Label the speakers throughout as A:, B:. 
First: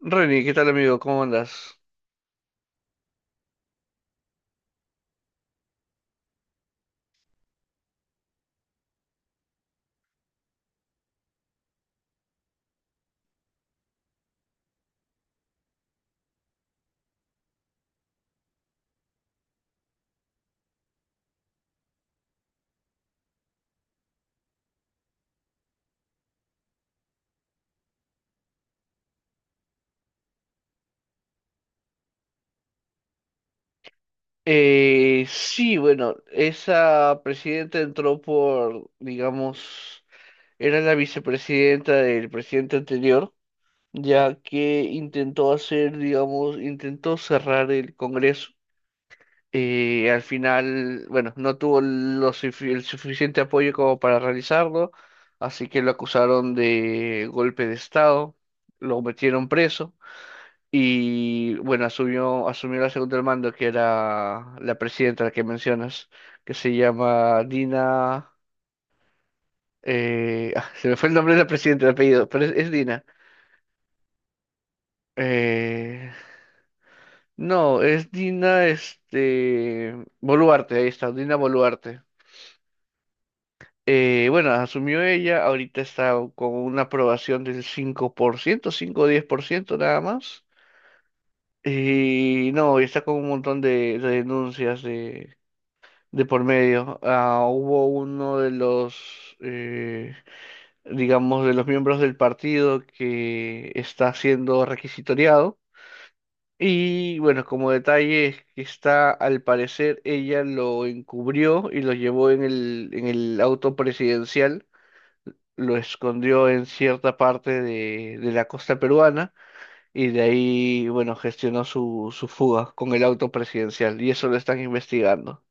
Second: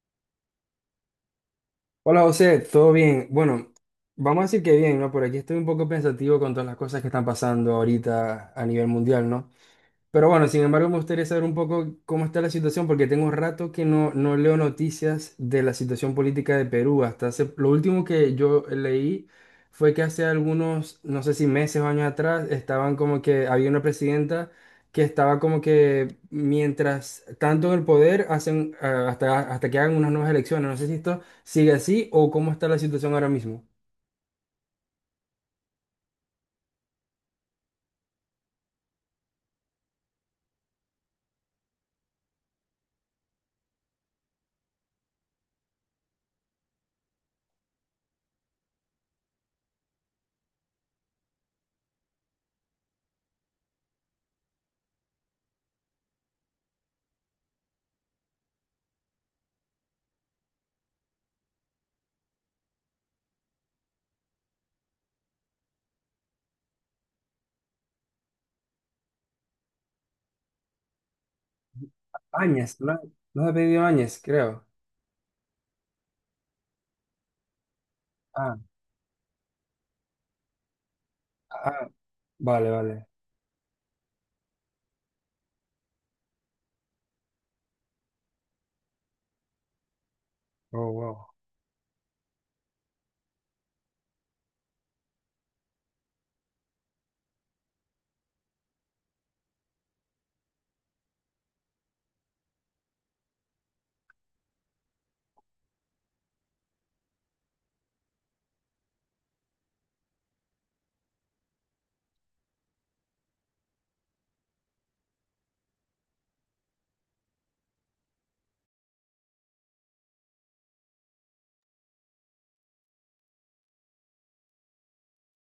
A: Reni, ¿qué tal amigo? ¿Cómo andas?
B: Hola José, ¿todo bien? Bueno, vamos a decir que bien, ¿no? Por aquí estoy un poco pensativo con todas las cosas que están pasando ahorita a nivel mundial, ¿no? Pero bueno, sin embargo, me gustaría saber un poco cómo está la situación, porque tengo un rato que no leo noticias de la situación política de Perú. Hasta hace, lo último que yo leí fue que hace algunos, no sé si meses o años atrás, estaban como que había una presidenta que estaba como que mientras tanto en el poder hacen hasta, hasta que hagan unas nuevas elecciones. No sé si esto sigue así o cómo está la situación ahora mismo.
A: Sí, bueno, esa presidenta entró por, digamos, era la vicepresidenta del presidente anterior, ya que intentó hacer, digamos, intentó cerrar el Congreso. Al final, bueno, no tuvo el suficiente apoyo como para realizarlo, así que lo acusaron de golpe de Estado, lo metieron preso. Y bueno, asumió la segunda al mando, que era la presidenta, la que mencionas, que se llama Dina. Se me fue el nombre de la presidenta, el apellido, pero es
B: Áñez, no,
A: Dina.
B: no ha pedido Áñez, creo.
A: Eh, no, es
B: Ah,
A: Dina este, Boluarte, ahí está, Dina
B: ah,
A: Boluarte.
B: vale, vale.
A: Bueno, asumió ella, ahorita está con una aprobación del 5%, 5 o 10% nada más.
B: Oh, wow.
A: Y no, y está con un montón de denuncias de por medio. Ah, hubo uno de los, digamos, de los miembros del partido que está siendo requisitoriado. Y bueno, como detalle es que está, al parecer, ella lo encubrió y lo llevó en en el auto presidencial, lo escondió en cierta parte de la costa peruana y de ahí, bueno, gestionó su fuga con el auto presidencial y eso lo están investigando.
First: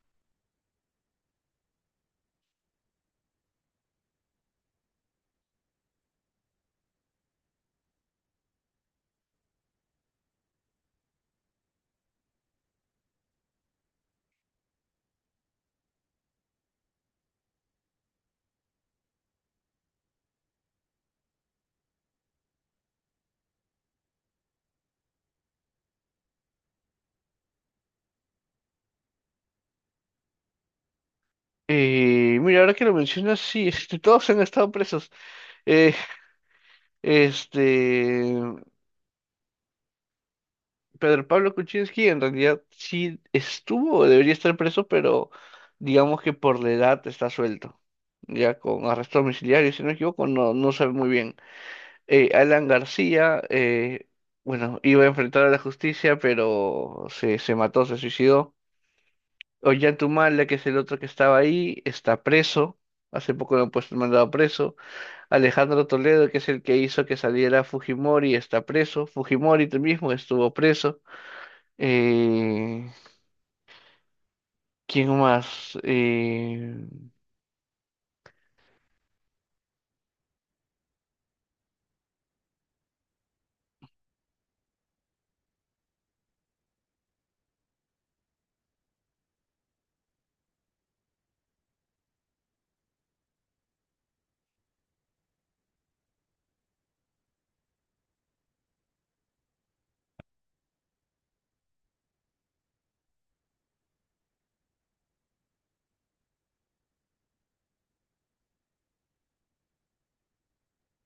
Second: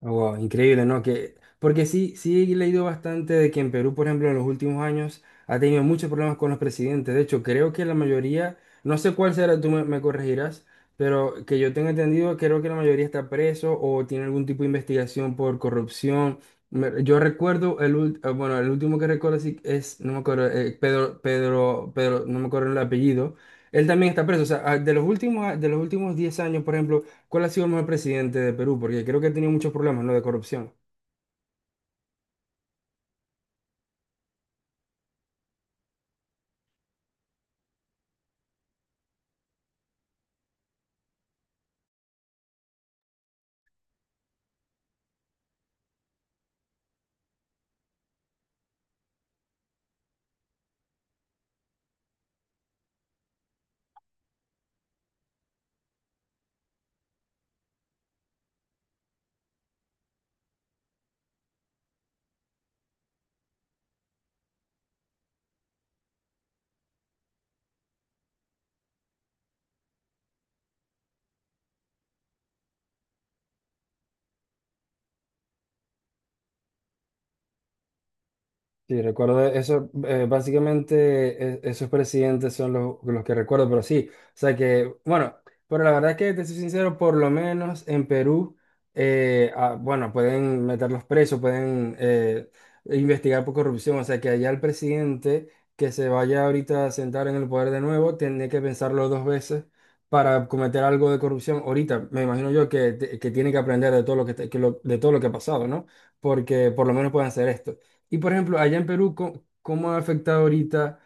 B: Wow, increíble, ¿no? Que, porque sí, sí he leído bastante de que en Perú, por ejemplo, en los últimos años ha tenido muchos problemas con los presidentes. De hecho, creo que la mayoría, no sé cuál será, tú me corregirás, pero que yo tenga entendido, creo que la mayoría está preso o tiene algún tipo de investigación por corrupción. Yo recuerdo, bueno, el último que recuerdo sí es, no me acuerdo, Pedro, Pedro, Pedro, no me acuerdo el apellido. Él también está preso. O sea, ah, de los últimos 10 años, por ejemplo. ¿Cuál ha sido el mejor presidente de Perú? Porque creo que ha tenido muchos problemas, ¿no? De corrupción.
A: Y mira, ahora que lo mencionas, sí, este, todos han estado presos. Eh, este, Pedro Pablo Kuczynski en realidad sí estuvo, o debería estar preso, pero digamos que por la edad está suelto. Ya con arresto domiciliario, si no me equivoco, no sabe muy bien. Alan García, bueno, iba a enfrentar a la justicia, pero se mató, se suicidó. Ollanta Humala, que es el otro que estaba ahí, está preso. Hace poco lo han puesto mandado preso. Alejandro Toledo, que es el que hizo que saliera Fujimori, está preso. Fujimori tú mismo estuvo preso. Eh, ¿Quién más?
B: Sí, recuerdo eso, básicamente esos presidentes son los que recuerdo, pero sí, o sea que, bueno, pero la verdad es que, te soy sincero, por lo menos en Perú, bueno, pueden meterlos presos, pueden investigar por corrupción, o sea que allá el presidente que se vaya ahorita a sentar en el poder de nuevo, tiene que pensarlo dos veces para cometer algo de corrupción. Ahorita, me imagino yo que tiene que aprender de todo lo que, de todo lo que ha pasado, ¿no? Porque por lo menos pueden hacer esto. Y por ejemplo, allá en Perú, ¿cómo ha afectado ahorita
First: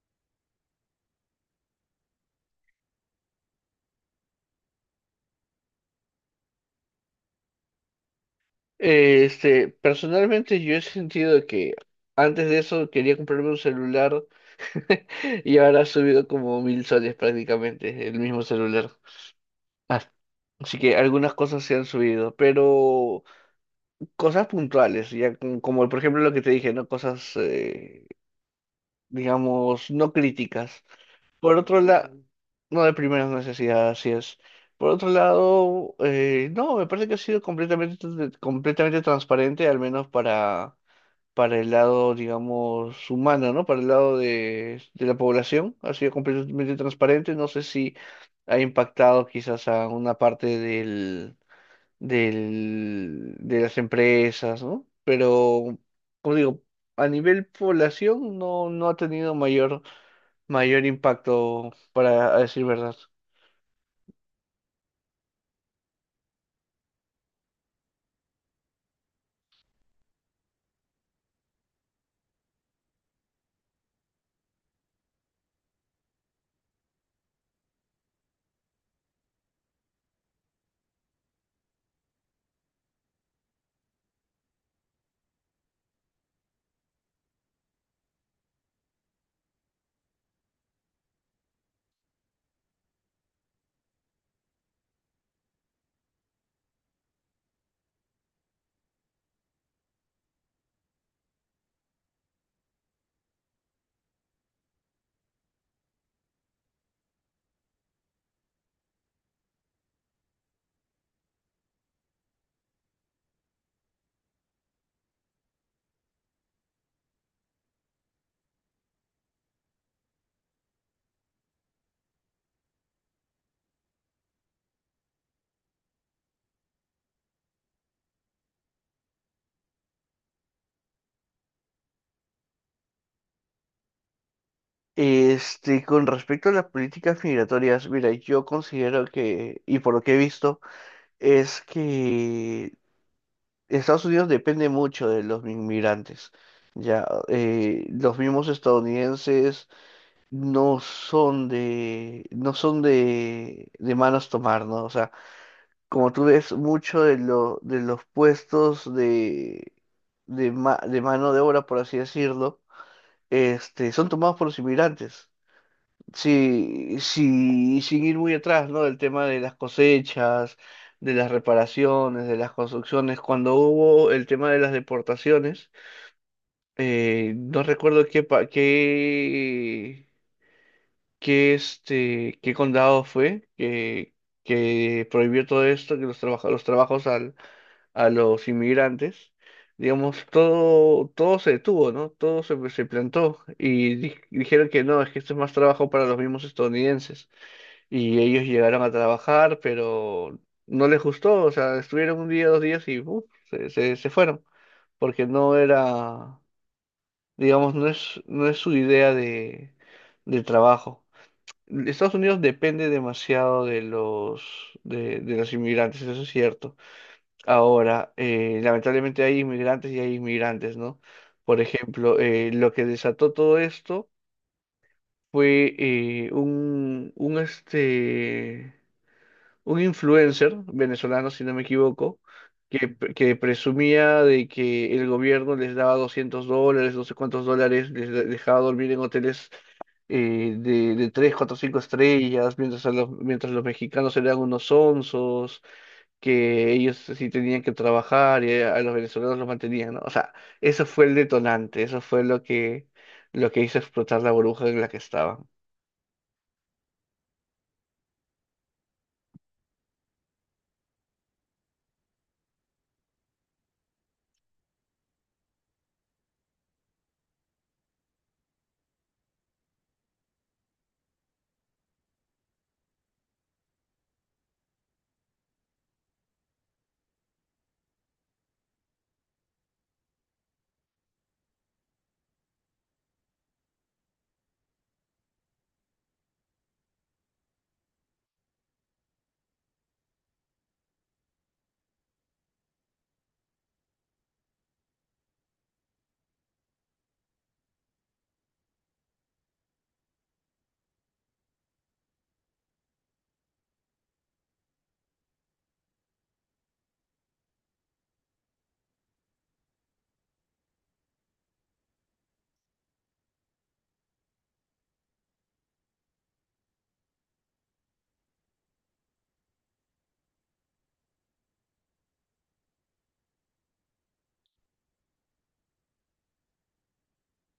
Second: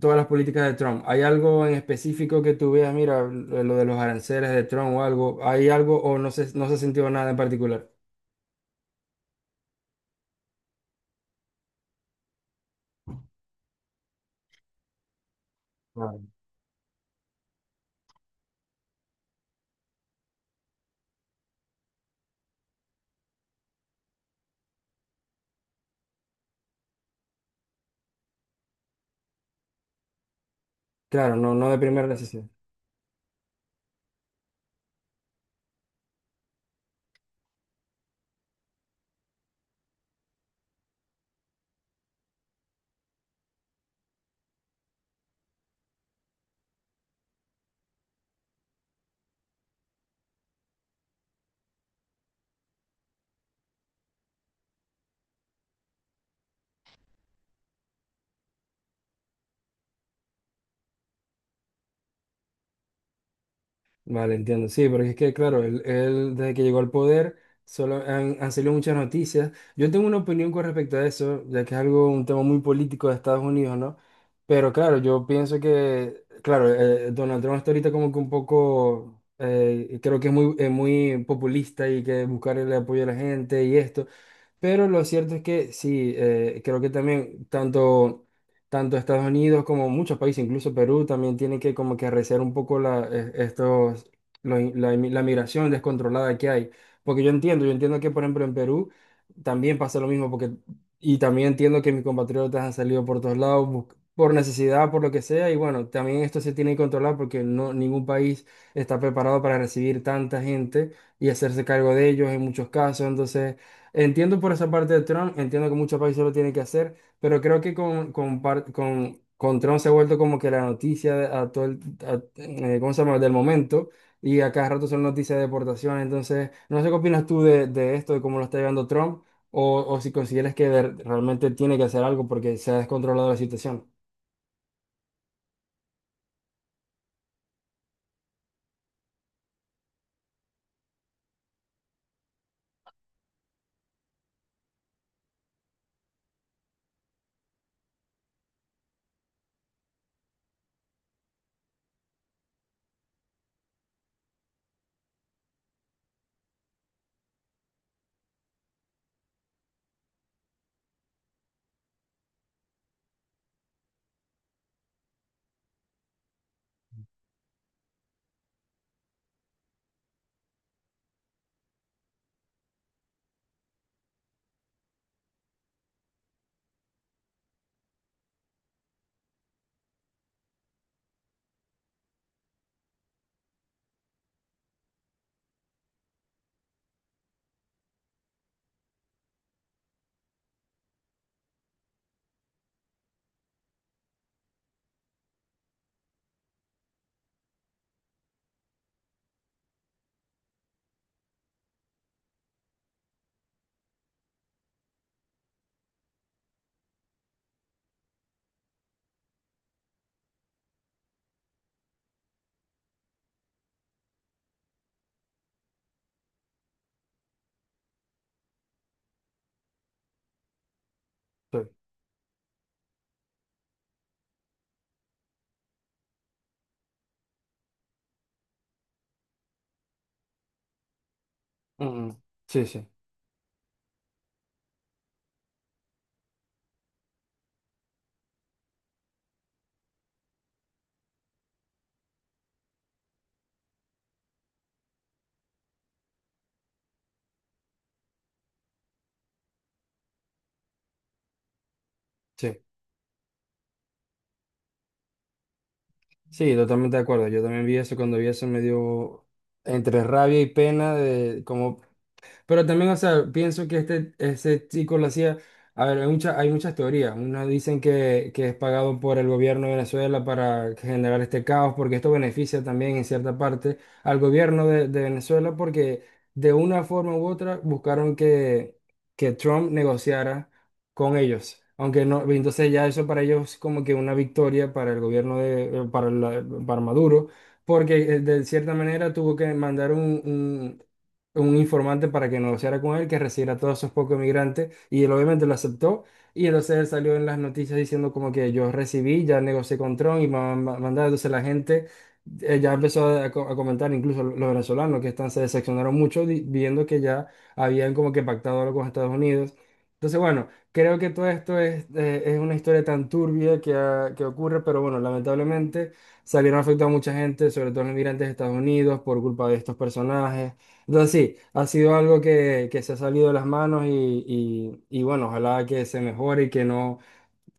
B: todas las políticas de Trump? ¿Hay algo en específico que tú veas, mira, lo de los aranceles de Trump o algo? ¿Hay algo o no se ha sentido nada en particular?
A: Este, personalmente yo he sentido que antes de eso quería comprarme un celular y ahora ha subido
B: Claro.
A: como 1000 soles prácticamente el mismo celular. Ah, Así que algunas cosas se han subido, pero cosas puntuales, ya como, como por ejemplo lo que te dije, ¿no? Cosas, digamos, no críticas.
B: Claro, no,
A: Por
B: no de
A: otro
B: primera
A: lado,
B: necesidad.
A: no de primeras necesidades, así es. Por otro lado, no, me parece que ha sido completamente transparente, al menos para el lado, digamos, humano, ¿no? Para el lado de la población, ha sido completamente transparente. No sé si ha impactado quizás a una parte del, de las empresas, ¿no? Pero, como digo, a nivel población no, no ha tenido mayor impacto, para decir verdad.
B: Vale, entiendo. Sí, porque es que, claro, él, desde que llegó al poder solo han, han salido muchas noticias. Yo tengo una opinión con respecto a eso, ya que es algo, un tema muy político de Estados Unidos, ¿no? Pero claro, yo pienso que, claro, Donald Trump está ahorita como que un poco, creo que es muy, muy populista y que buscar el apoyo de la gente y esto. Pero lo cierto es que sí, creo que también tanto, tanto Estados Unidos como muchos países, incluso Perú, también tienen que como que arreciar un poco la, estos, lo in- la, inmi- la migración descontrolada que hay. Porque yo entiendo que por ejemplo en Perú también pasa lo mismo, porque, y también entiendo que mis compatriotas han salido por todos lados por necesidad, por lo que sea, y bueno, también esto se tiene que controlar porque no, ningún país está preparado para recibir tanta gente y hacerse cargo de ellos en muchos casos, entonces... Entiendo por esa parte de Trump, entiendo que muchos países lo tienen que hacer, pero creo que con Trump se ha vuelto como que la noticia a todo ¿cómo se llama? Del momento y a cada rato son noticias de deportación. Entonces, no sé qué opinas tú de esto, de cómo lo está llevando Trump, o si consideras que realmente tiene que hacer algo porque se ha descontrolado la situación.
A: Este, con respecto a las políticas migratorias, mira, yo considero que, y por lo que he visto, es que Estados Unidos depende mucho de los inmigrantes. Ya, los mismos estadounidenses no son de manos tomar, ¿no? O sea, como tú ves, mucho de los puestos de mano de obra, por así decirlo, este, son tomados por los inmigrantes. Sí, sin ir muy atrás, ¿no? Del tema de las cosechas, de las reparaciones, de las construcciones. Cuando hubo el tema de las deportaciones, no recuerdo qué, pa- qué, qué, este, qué condado fue que prohibió todo esto, los trabajos a los inmigrantes, digamos, todo se detuvo, ¿no? Todo se plantó y dijeron que no, es que esto es más trabajo para los mismos estadounidenses. Y ellos llegaron a trabajar, pero no les gustó, o sea, estuvieron un día, dos días y ¡puf! Se fueron, porque digamos, no es su idea de trabajo. Estados Unidos depende demasiado de los inmigrantes, eso es cierto. Ahora, lamentablemente hay inmigrantes y hay inmigrantes, ¿no?
B: Sí.
A: Por ejemplo, lo que desató todo esto fue un influencer venezolano, si no me
B: Mm,
A: equivoco,
B: sí, sí,
A: que presumía de que el gobierno les daba $200, no sé cuántos dólares, dejaba dormir en hoteles de 3, 4, 5 estrellas, mientras mientras los mexicanos eran unos onzos que ellos sí tenían que trabajar y a los venezolanos los mantenían, ¿no? O sea, eso fue el detonante, eso fue
B: sí,
A: lo que hizo explotar la burbuja en la que estaban.
B: sí, totalmente de acuerdo. Yo también vi eso, cuando vi eso me dio entre rabia y pena de cómo. Pero también, o sea, pienso que este, ese chico lo hacía, a ver, hay hay muchas teorías. Unos dicen que es pagado por el gobierno de Venezuela para generar este caos, porque esto beneficia también en cierta parte al gobierno de Venezuela, porque de una forma u otra buscaron que Trump negociara con ellos. Aunque no, entonces ya eso para ellos es como que una victoria para el gobierno de, para, para Maduro, porque de cierta manera tuvo que mandar un- un informante para que negociara con él, que recibiera a todos esos pocos migrantes, y él obviamente lo aceptó, y entonces él salió en las noticias diciendo como que yo recibí, ya negocié con Trump y mandaba, entonces la gente ya empezó a, a comentar, incluso los venezolanos que están, se decepcionaron mucho viendo que ya habían como que pactado algo con Estados Unidos. Entonces, bueno, creo que todo esto es una historia tan turbia que, que ocurre, pero bueno, lamentablemente salieron afectados a mucha gente, sobre todo los migrantes de Estados Unidos, por culpa de estos personajes. Entonces sí, ha sido algo que se ha salido de las manos y, bueno, ojalá que se mejore y que no,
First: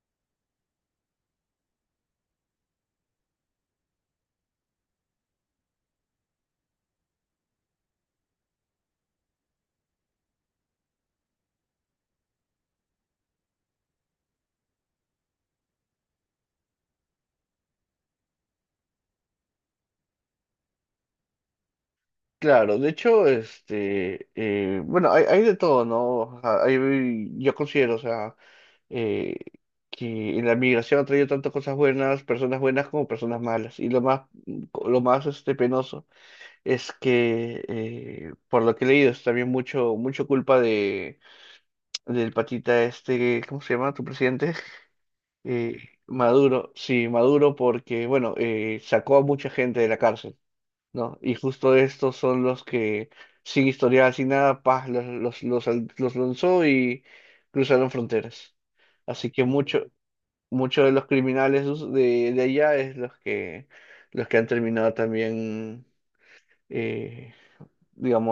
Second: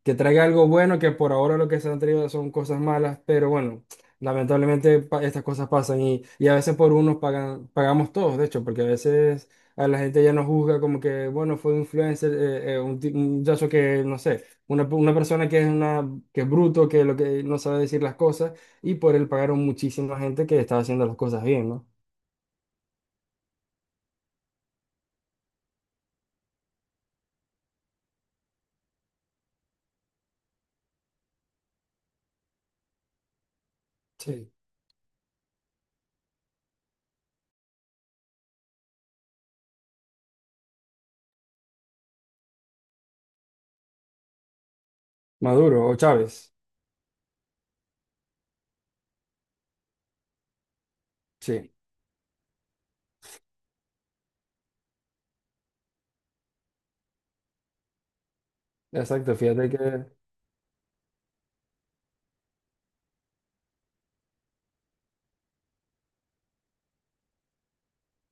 B: que traiga algo bueno, que por ahora lo que se han traído son cosas malas, pero bueno, lamentablemente estas cosas pasan y a veces por unos pagan, pagamos todos, de hecho, porque a veces a la gente ya nos juzga como que, bueno, fue un influencer, un, un muchacho que, no sé, una persona que es una, que es bruto, que lo que no sabe decir las cosas y por él pagaron muchísima gente que estaba haciendo las cosas bien, ¿no?
A: Claro, de hecho, este, bueno, hay de todo, ¿no? O sea, yo considero, o sea, eh, que en la migración ha traído tantas cosas buenas, personas buenas como personas malas. Y
B: Sí.
A: lo más, este, penoso es que, por lo que he leído, es también mucho culpa de del patita este. ¿Cómo se llama tu presidente? Eh,
B: Maduro o Chávez.
A: Maduro, sí, Maduro porque, bueno, sacó a mucha gente de la cárcel, ¿no? Y
B: Sí,
A: justo estos son los que, sin historial, sin nada, paz, los lanzó y cruzaron fronteras. Así
B: exacto.
A: que
B: Fíjate que en
A: muchos de los criminales de allá es los que han terminado también, eh,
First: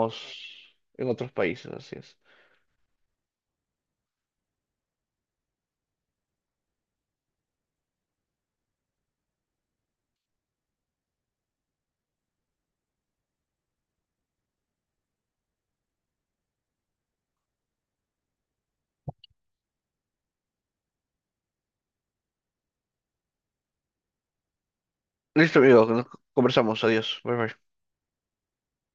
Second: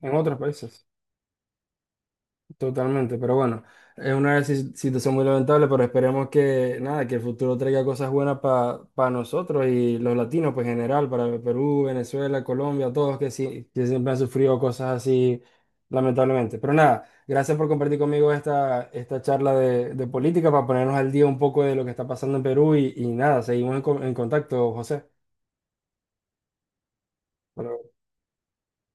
B: otros países,
A: en otros países, así es.
B: totalmente. Pero bueno, es una situación muy lamentable, pero esperemos que nada, que el futuro traiga cosas buenas para nosotros y los latinos, pues en general, para Perú, Venezuela, Colombia, todos que sí, que siempre han sufrido cosas así, lamentablemente. Pero nada, gracias por compartir conmigo esta, esta charla de política para ponernos al día un poco de lo que está pasando en Perú y nada, seguimos en, en contacto, José.
A: Listo, amigo, nos conversamos, adiós, bye bye.
B: Bueno,